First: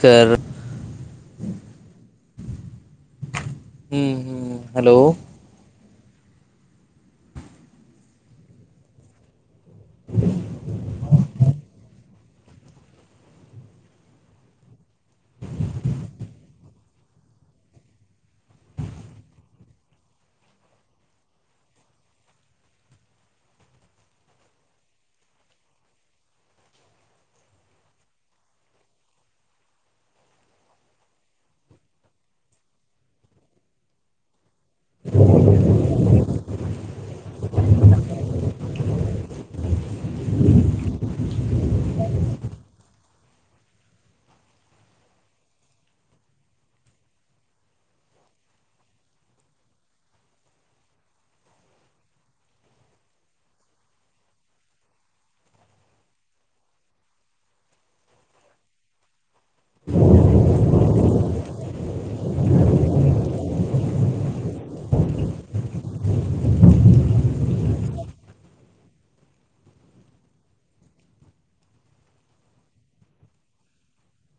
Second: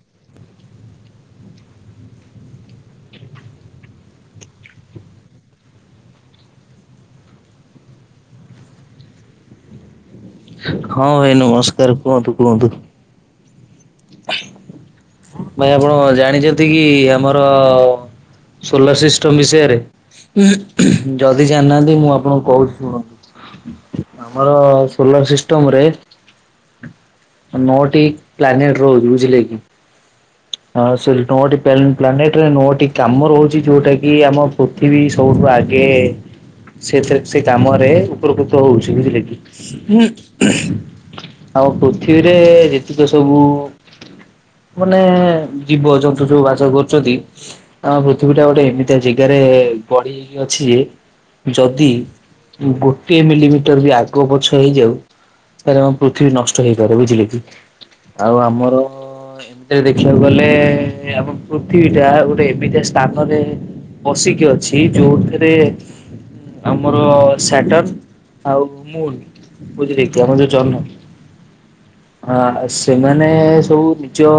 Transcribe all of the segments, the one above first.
Car ହୁଁ hello ହଁ ଭାଇ ନମସ୍କାର। କୁହନ୍ତୁ କୁହନ୍ତୁ। ଭାଇ ଆପଣ ଜାଣିଛନ୍ତି କି ଆମର ସୋଲାର ସିଷ୍ଟମ ବିଷୟରେ। ଯଦି ଜାଣିନାହାନ୍ତି ମୁଁ ଆପଣଙ୍କୁ କହୁଛି ଶୁଣନ୍ତୁ। ଆମର ସୋଲାର ସିଷ୍ଟମରେ ନଅଟି ପ୍ଲାନେଟ ରହୁଛି ବୁଝିଲେ କି ହଁ ସେ ନଅଟି ପ୍ଲାନେଟରେ ନଅଟି କାମ ରହୁଛି ଯୋଉଟା କି ଆମ ଏଠି ବି ସବୁଠୁ ଆଗେ ସେଥି ସେ କାମରେ ଉପକୃତ ହଉଛି ବୁଝିଲେ କି ଆଉ ପୃଥିବୀରେ ଯେତିକ ସବୁ ମାନେ ଜୀବ ଯନ୍ତୁ ସବୁ ଯୋଉ ବାସ କରୁଛନ୍ତି ହଁ ପୃଥିବୀ ଟା ଗୋଟେ ଏମିତିଆ ଜାଗାରେ ବଢି ଅଛି ଯେ ଯଦି ଗୋଟିଏ ମିଲିମିଟର ବି ଆଗ ପଛ ହେଇଯାଉଛି ତା ଆମ ପୃଥିବୀ ନଷ୍ଟ ହେଇପାରେ ବୁଝିଲେ କି ଆଉ ଆମର ସେ ଦେଖିବାକୁ ଗଲେ ଆମ ପୃଥିବୀଟା ଗୋଟେ ଏମିତିଆ ସ୍ଥାନରେ ବସିକି ଅଛି ଯୋଉଥିରେ ଆମର ସେଟର ଆଉ ମୁନ ବୁଝିଲେ କି ଆମର ଯେଉଁ ଜହ୍ନ ହଁ ସେମାନେ ସବୁ ନିଜ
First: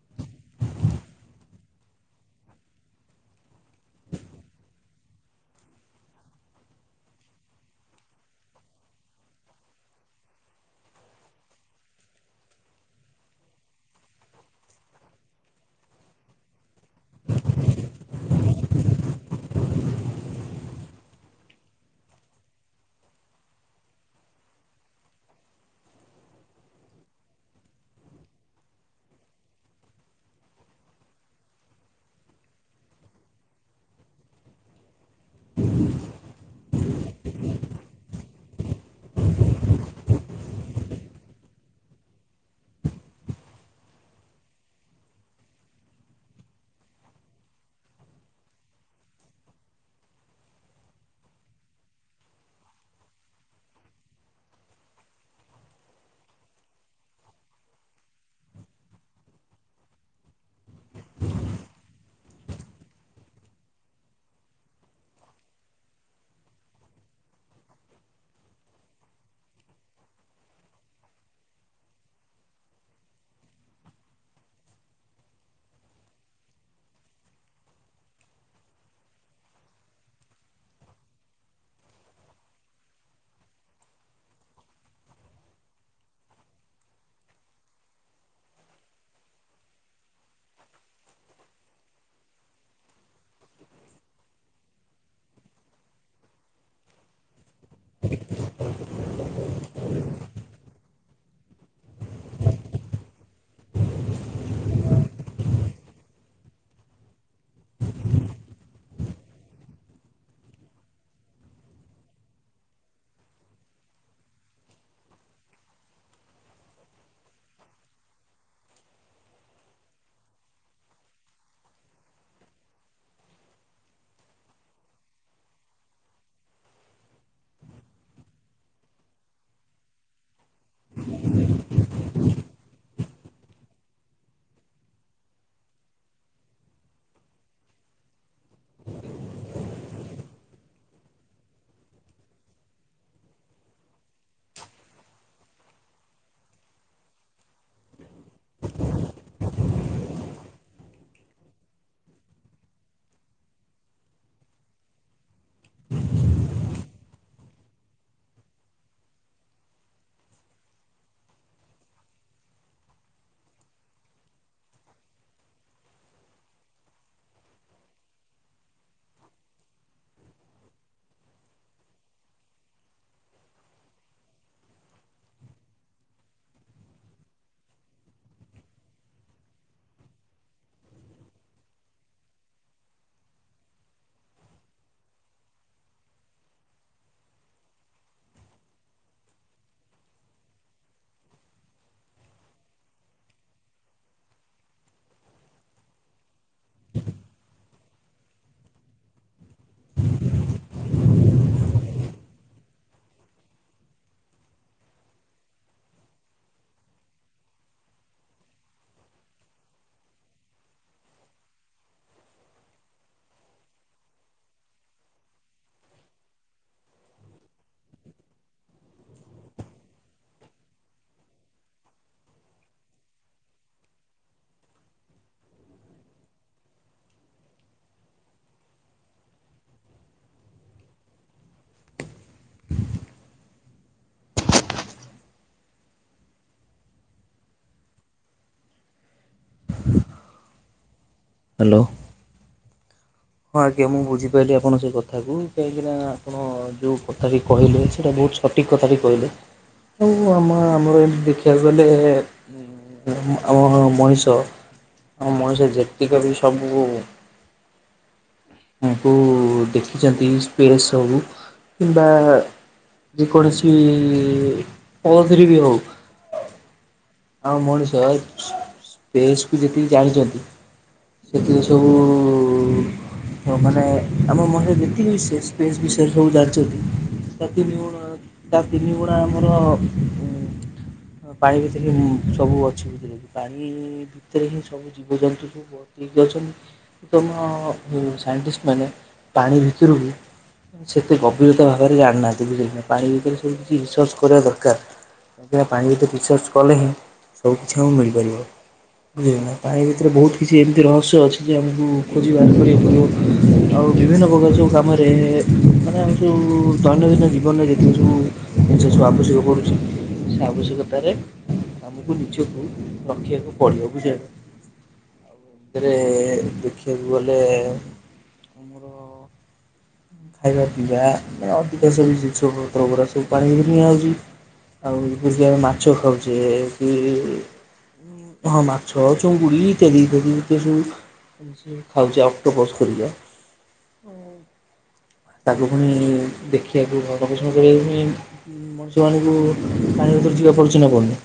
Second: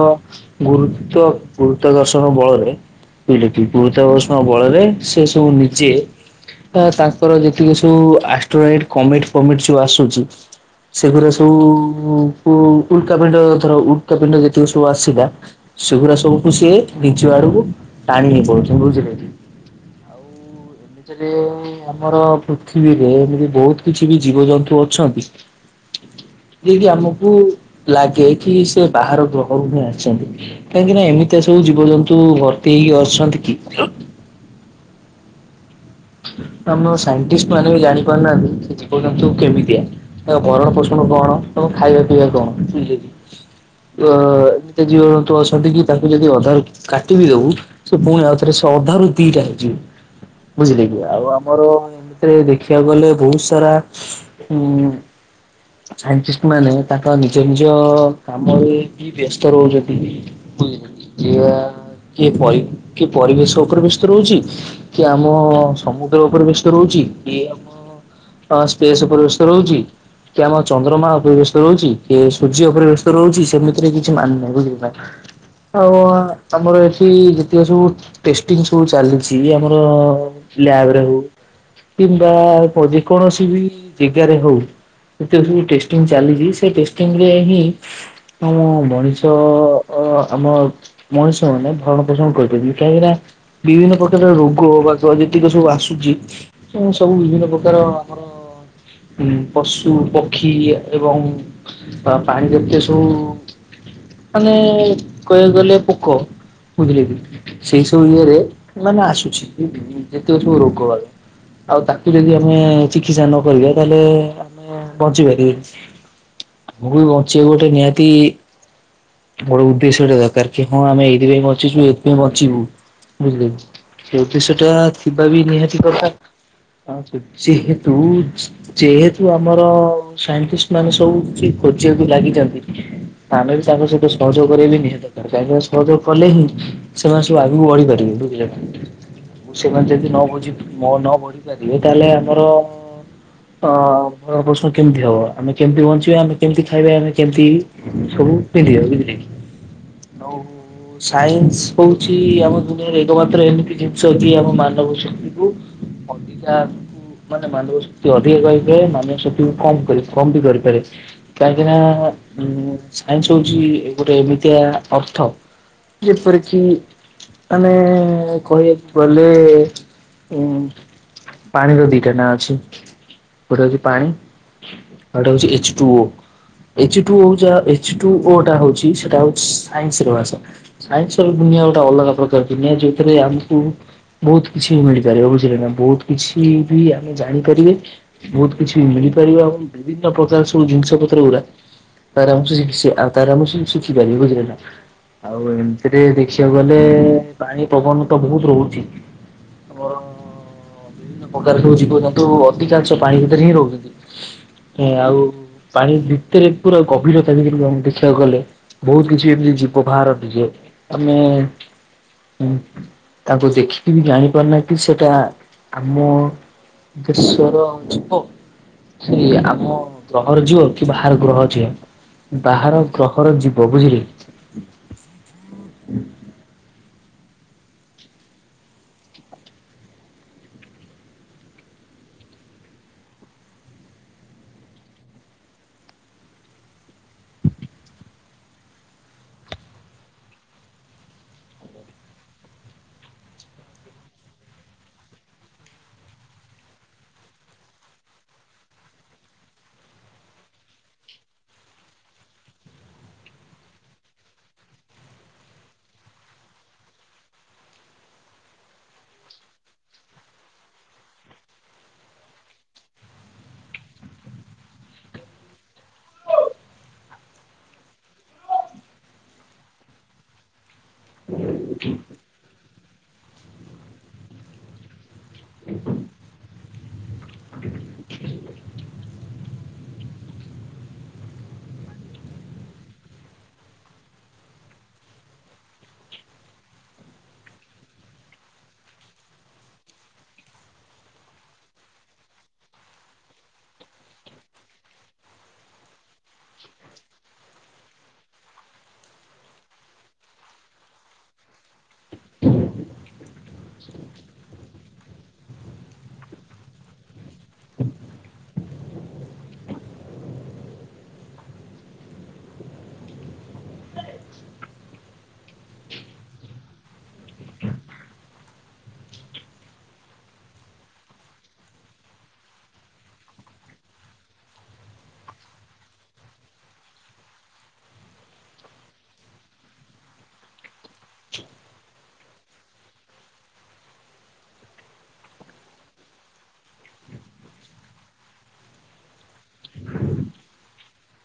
ଗୁରୁତ୍ୱ ଗୁରୁତ୍ୱ ଘର୍ଷଣ ବଳରେ କହିଲେ କି ଗୁରୁତ୍ୱ ବର୍ଣଣ ବଳରେ ସେ ସବୁ ନିଜେ ବା ତାଙ୍କର ଯେତିକି ସବୁ ଆଷ୍ଟ୍ରୋଏଟ କମିଟ ଫମିଟ ସବୁ ଆସୁଛି ସେଗୁ୍ରା ସବୁ ଉଲକା ପିଣ୍ଡ ଧର ଉଲକାପିଣ୍ଡ ଯେତିକି ସବୁ ଆ ଅସିଧା ସେଗୁରା ସବୁ ଖୁସି ହେଇ ନିଜ ଆଡକୁ ଟାଣି ହେଇ ପଡୁଛନ୍ତି ବୁଝିଲେ କି ଆଉ ଆମର ପୃଥିବୀରେ ଏମିତି ବହୁତ କିଛି ବି ଜୀବଜନ୍ତୁ ଅଛନ୍ତି [unintelligible] ଯିଏକି ଆମକୁ ଲାଗେ କି ସେ ବାହାର ଗ୍ରହରୁ ହିଁ ଆସିଛନ୍ତି କାହିଁକି ନା ଏମିତିଆ ସବୁ ଜୀବଜନ୍ତୁ ଭର୍ତି ହେଇକି ଆସୁଚନ୍ତି କି ହୁଁ [inaudible] ଆମର ସାଇଣ୍ଟିଷ୍ଟ ମାନେ ବି ଜାଣି ଖିପାରୁନାହାନ୍ତି କି ଯିବ ଯନ୍ତୁ କେମିତିଆ। ତା ଭରଣ ପୋଷଣ କଣ ତମ ଖାଇବା ପିଇବା କଣ ବୁଝିଲେକି। ଅ ଏମିତିଆ ଜୀବଜନ୍ତୁ ଅଛନ୍ତି କି ତାଙ୍କୁ ଯଦି ଅଧାରୁ କାଟିବି ଦବୁ ସେ ପୁଣି ଆଉଥରେ ସେ ଅଧାରୁ ଦିଟା ହେଇଯିବେ। ବୁଝିଲେ କି ଆଉ ଆମର ଏମିତିରେ ଦେଖିବାକୁ ଗଲେ ବହୁତ ସାରା ଉଁ ସାଇଣ୍ଟିଷ୍ଟ ମାନେ ତାଙ୍କ ନିଜ ନିଜ କାମରେ କି ବ୍ୟସ୍ତ ରହୁଛନ୍ତି। ବୁଜିଲେ କିଏ କିଏ ପରି କିଏ ପରିବେଶ ଉପରେ ବ୍ୟସ୍ତ ରହୁଚି। ଆମ ସମୁଦ୍ର ଉପରେ ବ୍ୟସ୍ତ ରହୁଛି କିଏ ଆମ ସ୍ପେସ ଉପରେ ବ୍ୟସ୍ତ ରହୁଚି। କି ଆମର ଚନ୍ଦ୍ରମା ଉପରେ ବ୍ୟସ୍ତ ରହୁଛି କିଏ ସୂର୍ଯ୍ୟ ଉପରେ ବ୍ୟସ୍ତ ରହୁଚି ସେମିତିରେ କିଛି ମାନେ ନାହିଁ ବୁଝିଲେ ନାଁ। ଆଉ ଆମର ଏଠି ଯେତିକ ସବୁ ଟେଷ୍ଟିଙ୍ଗ ସବୁ ଚାଲିଛି ଆମର। ଲ୍ୟାବରେ ହଉ କିମ୍ବା ଯେ କୌଣସି ବି ଜେଗାରେ ହଉ। ଏତେ ସବୁ ଟେଷ୍ଟିଂ ଚାଲିଚି ସେ ଟେଷ୍ଟିଂ ରେ ହିଁ ଆମ ମଣିଷ ଅ ଆମ ମଣିଷ ମାନେ ଭରଣ ପୋଷଣ କରିପାରନ୍ତି କାହିଁକି ନା ବିଭିନ୍ନ ପ୍ରକାର ରୋଗ ବା ଗ ଯେତିକ ସବୁ ଆସୁଚି ଏମିତି ସବୁ ବିଭିନ୍ନ ପ୍ରକାର ଆମର ଉ ପଶୁ ପକ୍ଷୀ ଏବଂ ପାଣି ଜାତୀୟ ସବୁ ମାନେ କହିବାକୁ ଗଲେ ପୋକ। ବୁଝିଲେ କି ସେଇ ସବୁ ଇଏରେ ମାନେ ଆସୁଛି ଯେତିକ ସବୁ ରୋଗ ବାଗ। ଆଉ ତାକୁ ଯଦି ଆମେ ଚିକିତ୍ସା ନ କରିବା ତାହେଲେ ଆମେ ବଞ୍ଚି ପାରିବେନି। ମୁଁ ବି ବଞ୍ଚି ବାକୁ ଗୋଟେ ନିହାତି ବଡ ଉଦ୍ଦେଶ୍ୟଟେ ଦରକାର କି ହଁ ଆମେ ଏଇଥିପାଇଁ ବଞ୍ଚିଚୁ ଏଇଥିପାଇଁ ବଚଞ୍ଚିବୁ ବୁଝିଲେକି। ତି ସେଟା ଥିବା ବି ନିହାତି ଦରକାର ଯେହେତୁ ଯେହେତୁ ଆମର ସାଇଣ୍ଟିଷ୍ଟ ମାନେ ସବୁ କିଛି ଖୋଜିବାକୁ ଲାଗିଛନ୍ତି। ଆମେ ବି ତାଙ୍କ ସହିତ ସହଯୋଗ କରିବା ବି ନିହାତି ଦକାର କାହିଁକିନା ସହଯୋଗ କଲେ ହିଁ ସେମାନେ ସବୁ ଆଗକୁ ବଢିପାରିବେ ବୁଝିଲେ ନାଁ ମୁଁ ସେମାନେ ଯଦି ନ ବୁଝି ମୋ ନ ବଢି ପାରିବେ ତାହେଲେ ଆମର ଅ ପ୍ରଶ୍ନ କେମିତି ହବ ଆମେତ କେମିତି ବଞ୍ଚିବା ଆମେ କେମିତି ଖାଇବା ଆମେ କେମିତି ସବୁ ପିନ୍ଧିବା ବୁଝିଲେ କି। ଆଉ ସାଇନ୍ସ ହଉଛି ଆମ ଦୁନିଆରେ ଏକମାତ୍ର ଏମିତି ଯି ସ ଯିଏ ଆମ ମାନବ ଶକ୍ତିକୁ ଅଧିକାକୁ ମାନେ ମାନବ ଶକ୍ତି ଅଧିକ କହିପାରେ ମାନବ ଶକ୍ତି କୁ କମ କରି କମ ବି କରିପାରେ। କାହିଁକିନା ସାଇନ୍ସ ହଉଛି ଗୋଟେ ଏମିତିଆ ଅର୍ଥ। ଯେପରିକି ଆମେ କହିବା ଗଲେ ଉ ପାଣିର ଦିଟା ନା ଅଛି। ଗୋଟେ ହଉଛି ପାଣି ଆଉ ଗୋଟେ ହଉଛି H two O. H two O ଯା ଏଚ୍ ଟୁ ଓଟା ହଉଛି ସେଟା ହଉଛି ସାଇନ୍ସ ର ଭାଷା। ସାଇନ୍ସର ଦୁନିଆ ଗୋଟେ ଅଲଗା ପ୍ରକାର ଦୁନିଆ ଯୋଉଥିରେ ଆମକୁ ବହୁତ କିଛି ମିଳିପାରିବ ବୁଝିଲେ ନା ବହୁତ କିଛି ବି ଆମେ ଜାଣିପାରିବେ। ବହୁତ କିଛି ମିଳିପାରିବା ଏବଂ ବିଭିନ୍ନ ପ୍ରକାର ସବୁ ଜିନିଷ ପତ୍ର ଗୁରା। ଆରମସେ ଶିଖି ସେ ଆଉ ତାରାମଶ ଶିଖି ପାରିବେ ବୁଝିଲେନା। ଆଉ ଏମିତିରେ ଦେଖିବାକୁ ଗଲେ ପାଣି ପବନ। ତ ବହୁତ ରହୁଛି ବରଂ ବିଭିନ୍ନ ପକାର ହଉ ଜୀବ ଯେନ୍ତୁ ଅଧିକାଂଶ ପାଣି ଭିତରେ ହିଁ ରହୁଛନ୍ତି ଆଉ ପାଣି ଭିତରେ ପୁରା ଗଭୀରତା [unintelligible] ଦେଖିବାକୁ ଗଲେ ବହୁତ କିଛି ଏମତି ଯିବ ବାହାରନ୍ତିଯେ ଆମେ ତାଙ୍କୁ ଦେଖିକି ବି ଜାଣିପାରୁନାହିଁ କି ସେଟା ଆମ କେଶ୍ୱର ଜୀବ। କି ଆମ ଗ୍ରହର ଝିଅ କି ବାହାର ଗ୍ରହ ଝିଅ ବାହାର ଗ୍ରହର ଯିବ ବୁଝିଲେ ହୁଁ [unintelligible] ହ୍ୟାଲୋ। ହଁ ଆଜ୍ଞା ମୁଁ ବୁଝିପାଇଲି ଆପଣଙ୍କ ସେ କଥା କୁ କାହିଁକି ନା ହଁ ଯୋଉ କଥାଟି କହିଲେ ସେଇଟା ବହୁତ ସଠିକ୍ କଥାଟି କହିଲେ। ମୁ ଆମ ଆମର ଏ ଦେଖିବାକୁ ଗଲେ ଆମ ମଣିଷ ଆମ ମଣିଷ ଯେତିକି ବି ସବୁ କୋଡ଼ ଦେଖିଛନ୍ତି ସ୍ଫୋସ୍‌ ସବୁ କିମ୍ବା ଯେ କୌଣସି ପଅଜିରେ ବି ହଉ। ଆଉ ମଣିଷ ସ୍ପେସ କୁ ଯେତିକି ଜାଣିଛନ୍ତି। ଏଥିରେ ସବୁ। ତ ମାନେ ଆମ ମନରେ ଯେତିକି ବି ସେ ସ୍ପେସ୍ ବିଷୟରେ ସବୁ ଜା ତା ତିନି ଗୁଣ ତା ତିନି ଗୁଣା ଆମର ପାଣି ଭିତରେ ହିଁ ସବୁ ଅସୁବିଧା ଲଛି ପାଣି ଭିତରେ ହିଁ ସବୁ ଜୀବଜନ୍ତୁ ସବୁ। ବତିକି ଅଛନ୍ତି ତମ ସାଇଣ୍ଟିଷ୍ଟ ମାନେ ପାଣି ଭିତରୁ ବି। ସେତେ ଗଭୀରତା ଭାବରେ ଜାଣିନାହାନ୍ତି ବୁଝିଲନା ପାଣି ଭିତରେ ସବୁ କିଛି ରିସର୍ଚ କରିବା ଦରକାର। ଏହା ପାଣି ଭିତରେ ରିସର୍ଚ୍ଚ କଲେ ହିଁ ସବୁକିଛି ଆଉ ମିଳିପାରିବନି। ବୁଝିଲନା ପାଣି ଭିତରେ ବହୁତ କିଛି ଏମିତି ରହସ୍ୟ ଅଛି ଯେ ଆମକୁ ଖୋଜି ବାହାର କରିବାକୁ ପଡିବ। ଆଉ ବିଭିନ୍ନ ପ୍ରକାର ସବୁ କାମରେ ମାନେ ଆମେ ସବୁ ଦୈନନ୍ଦିନ ଜୀବନରେ ଯେତେକି ସବୁ। ସେ ସବୁ ଆବଶ୍ୟକ ପଡୁଛି ସେ ଆବଶ୍ୟକତା ରେ। ଆମକୁ ନିଜକୁ ରଖିବାକୁ ପଡିବ ବୁଝିଲ। ରେ ଦେଖିବାକୁ ଗଲେ ଆମର। ଖାଇବା ପିଇବା ଆଉ ଟିକେ ସବୁ ଜିଂଶପତ୍ର ଗୁଡା ସବୁ ପାଣି ଭିତରକୁ ନିଆଯାଉଛି। ଆଉ ଏକ ମାଛ ଖାଉଚେ। ହଁ ମାଛ ଚିଙ୍ଗୁଡ଼ି ଇତ୍ୟାଦି ଇତ୍ୟାଦି ଯେତେ ସବୁ। ଖାଉଛି ଅକ୍ଟୋପସ ଘରୀକା। ତାକୁ ପୁଣି ଦେଖିବାକୁ ଗବେଷଣା କରିବାକୁ ଯାଇଁ। ମଣିଷ ବାଣୀକୁ ପାଣି ଭିତରେ ଯିବା ପଡୁଛି ନା ପଡ଼ୁନି।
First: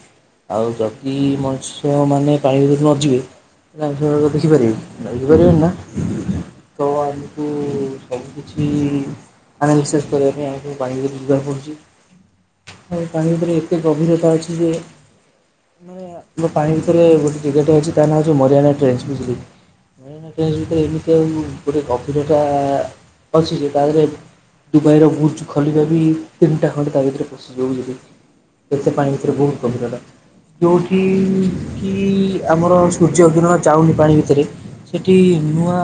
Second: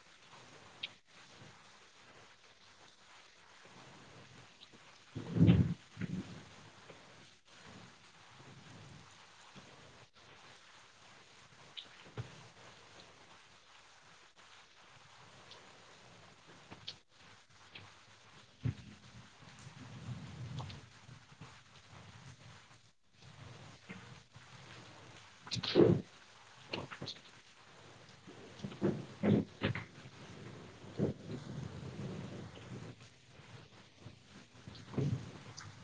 ଆଉ ଯଦି ମଣିଷମାନେ ପାଣି ଭିତରୁ ନଯିବେ। ନା ଏ ସବୁ ଦେଖିପାରିବି ନା ପାରିବିନା। ତ ଆମକୁ ସବୁ କିଛି କି କାହା ରିସର୍ଚ କରିବା ପାଇଁ ଆମେ ସବୁ ପାଣି ଭିତରେ ଯିବାକୁ ପଡୁଛି। ଆଉ ପାଣି ଭିତରେ ଏତେ ଗଭୀରତା ଅଛି ଯେ ନାଇଁ ଆମ ପାଣି ଭିତରେ ଗୋଟେ ଟିକେଟ୍ ଅଛି ତା ନାଁ ହେଉଛି ମରିୟଣା ଟ୍ରେଞ୍ଜ। ନାହିଁ ଏମିତି ଆଉ ଗୋଟେ ଗଭୀରତା। ଅଛି ଯେ ପାଣିରେ ଦୁବାଇର ବୁର୍ଜ ଖଲିଫା ବି। ତିନିଟା ଖଣ୍ଡେ ତା ଭିତରେ ପଶି ଜିବ ଏତେ ପାଣି ଭିତରେ ବହୁତ ଗଭୀରତା। ଯୋଭଠି କି ଆମର ସୂର୍ଯ୍ୟ କିରଣ ଯାଉନି ପାଣି ଭିତରେ। ସେଠି ନୂଆ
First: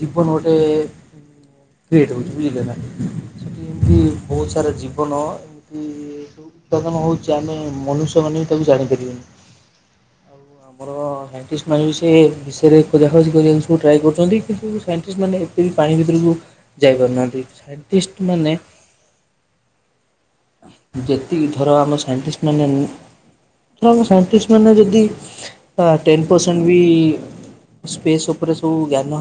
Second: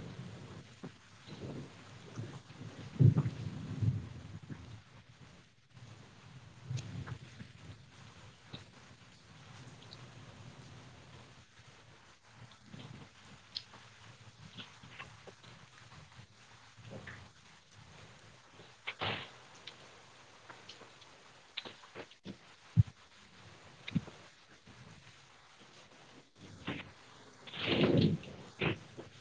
ଜୀବନ ଗୋଟେ। କ୍ରିଏଟ୍ ହେଉଛି ବୁଝିଲେ ନା ସେଠି ଏମିତି ବହୁତ ସାରା ଜୀବନ। ଏମତି ସୁ ଉତ୍ପାଦନ ହେଉଛି ଆମେ ମନୁଷ୍ୟମାନେ ବିିଁ ତାକୁ ଜାଣିପାରିବାନି। ଆଉ ଆମର। ସାଇଣ୍ଟିଷ୍ଟ ମାନ ବି ସେ ବିଷୟରେ ଖୋଜାଖୋଜି ଜିନିଷକୁ ଟ୍ରାଏ କରୁଛନ୍ତି କିନ୍ତୁ ସାଇଣ୍ଟିଷ୍ଟ ମାନେ ଏତେ। ପାଣି ଭିତରକୁ ଯାଇ ପାରୁନାହାନ୍ତି ସାଇଣ୍ଟିଷ୍ଟ ମାନେ। ଯେତିକି ଥର ଆମ ସାଇଣ୍ଟିଷ୍ଟ ମାନେ ଧର ସାଇଣ୍ଟିଷ୍ଟ ମାନେ ଯଦି ଟେନ୍ ପରସେଣ୍ଟ ବି ସ୍ପେସ୍ ଉପରେ ସବୁ ଜ୍ଞାନ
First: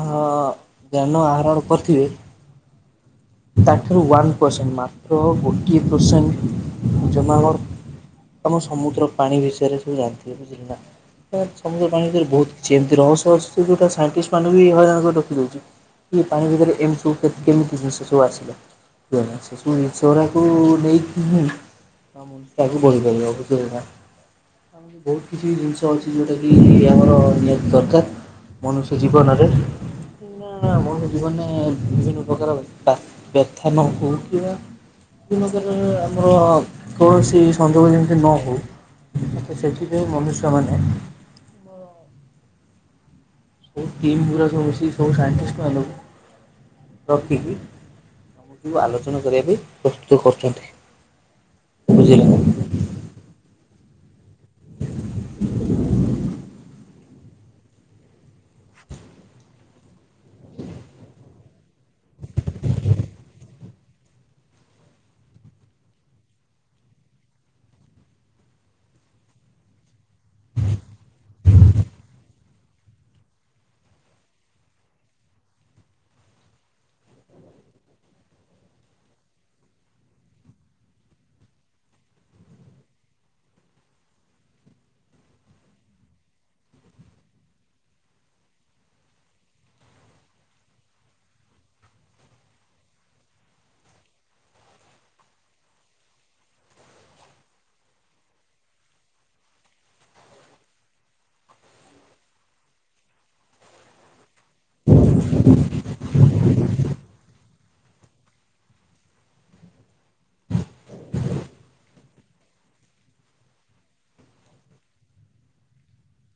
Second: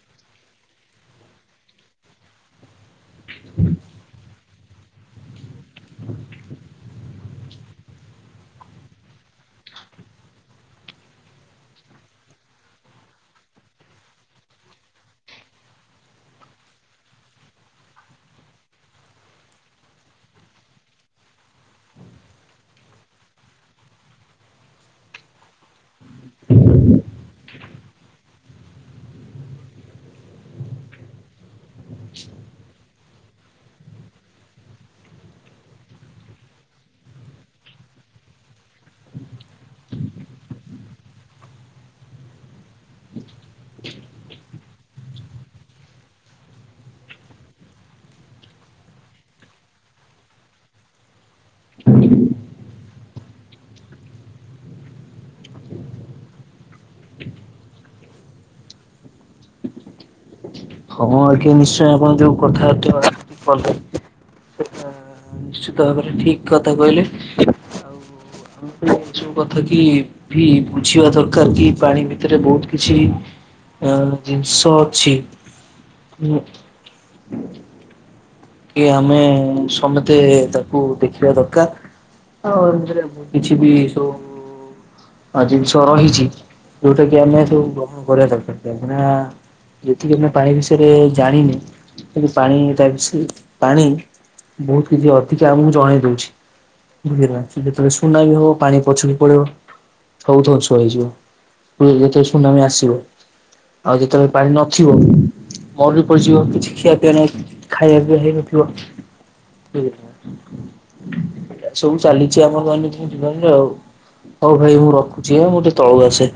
ଜ୍ଞାନ ଆହରଣ କରିଥିବେ। [inaudible] ତାଠାରୁ ୱାନ୍ ପରସେଣ୍ଟ ମାତ୍ର ଗୋଟିଏ ପରସେଣ୍ଟ ଜମାବ ଆମ ସମୁଦ୍ର ପାଣି ବିଷୟରେ ସବୁ ଜାଣିଥିବେ ବୁଝିଲୁ ନା। ଆ ସମୁଦ୍ର ପାଣି ଭିତରେ ବହୁତ କିଛି ଏମତି ରହସ୍ୟ ଅଛି ଯୋଉଟା ସାଇଣ୍ଟିଷ୍ଟ୍ ମାନଙ୍କୁ ବି ହଇରାଣ କରି ରଖି ଦଉଚି। କି ପାଣି ଭିତରେ ଏମତି କେତ୍ କେମିତି ଜିନିଷ ସବୁ ଆସିଲା? [unintelligible] ସେଗୁଡାକୁ ନେଇକି ହିଁ ମୁଁ ତାକୁ [unintelligible] ବୁଝିଇଲ୍ ନା। ବହୁତ କିଛି ଜିନିଷ ଅଛି ଯୋଉଟା କି ଆମର ନିହାତି ଦରକାର। ମନୁଷ୍ୟ ଜୀବନରେ। ଜୀବନରେ ବିଭିନ୍ନ ଉପକାରର ବା ବ୍ୟଥାନ ହୋଉଥିବା କିନଗରରେ ଆମର ଅ କୌଣସି ସଂଯୋଗ ଯେମତି ନ ହଉ। ତ ସେଥିପାଇଁ ମନୁଷ୍ୟମାନେ ଟିମ୍ ପୁରା ସବୁ ମିଶିକ୍ ସବୁ ସାଇଣ୍ଟିଷ୍ଟ୍ ମାନଙ୍କୁ ରଖିକି ଆଲୋଚନା କରିବା ପାଇଁ ପ୍ରସ୍ତୁତ କରୁଛନ୍ତି। ବୁଝିଲେ? ହଁ ଆଜ୍ଞା ନିଶ୍ଚୟ ଆପଣ ଯୋଉ କଥାର୍ଟା କଲେ [unintelligible] ହଁଁ। ନିଶ୍ଚିତ ଭାବରେ ଠିକ୍ କଥା କହିଲେ। ଯୋଉ କଥା କି ଭି ବୁଝିବା ଦରକାର କି ପାଣି ଭିତରେ ବହୁତ୍ କିଛି ଆ ଜିନିଷ ଅଛି ମୁଁ କିଏ ଆମେ ସମତେ ତାକୁ ଦେଖିବା ଦରକାର। ଆଉ ଏମତିରେ କିଛି ବି ସବୁ ଆଜି ବି ଶରଣ ହେଇଚି ଯୋଉଟାକୁ ଆମେ ସବୁ ଗ୍ରହଣ କରିବା ଦରକାର। ଜାଣିଚୁ ନା? ଯେତିକି ଆମେ ପାଣି ବିଷୟରେ ଜାଣିନି କିନ୍ତୁ ପାଣି ତା ବିଷୟ ପାଣି ବହୁତ କିଛି ଅଧିକା ଆମକୁ ଜଣେଇ ଦଉଚି। ବୁଝିିପାଇଲ, ଯେତବେଳେ ସୁନାମି ହବ ପାଣି ପଛକୁ ପଳେଇବ। ସବୁ ଧ୍ୱଂସ ହେଇଯିବ। ପୁଣି ଯେତେବେଳେ ସୁନାମି ଆସିବ। ଆଉ ଯେତବେଳେ ପାଣି ନଥିବ। ମରୁଡି ପଡିଯିବ କିଛି ଖିଆ ପିଆ ନାହିଁ। ଖାଇବା ପିଇବା ହେଇ ନଥିବ। ସବୁ ଚାଲିଚି ଆମ ଦୈନନ୍ଦିନ ଜୀବନରେ ଆଉ। ହଉ ଭାଇ ମୁଁ ରଖୁଚି ଆ ମୁଁ ଟିକେ ତଳୁ ଆସେ।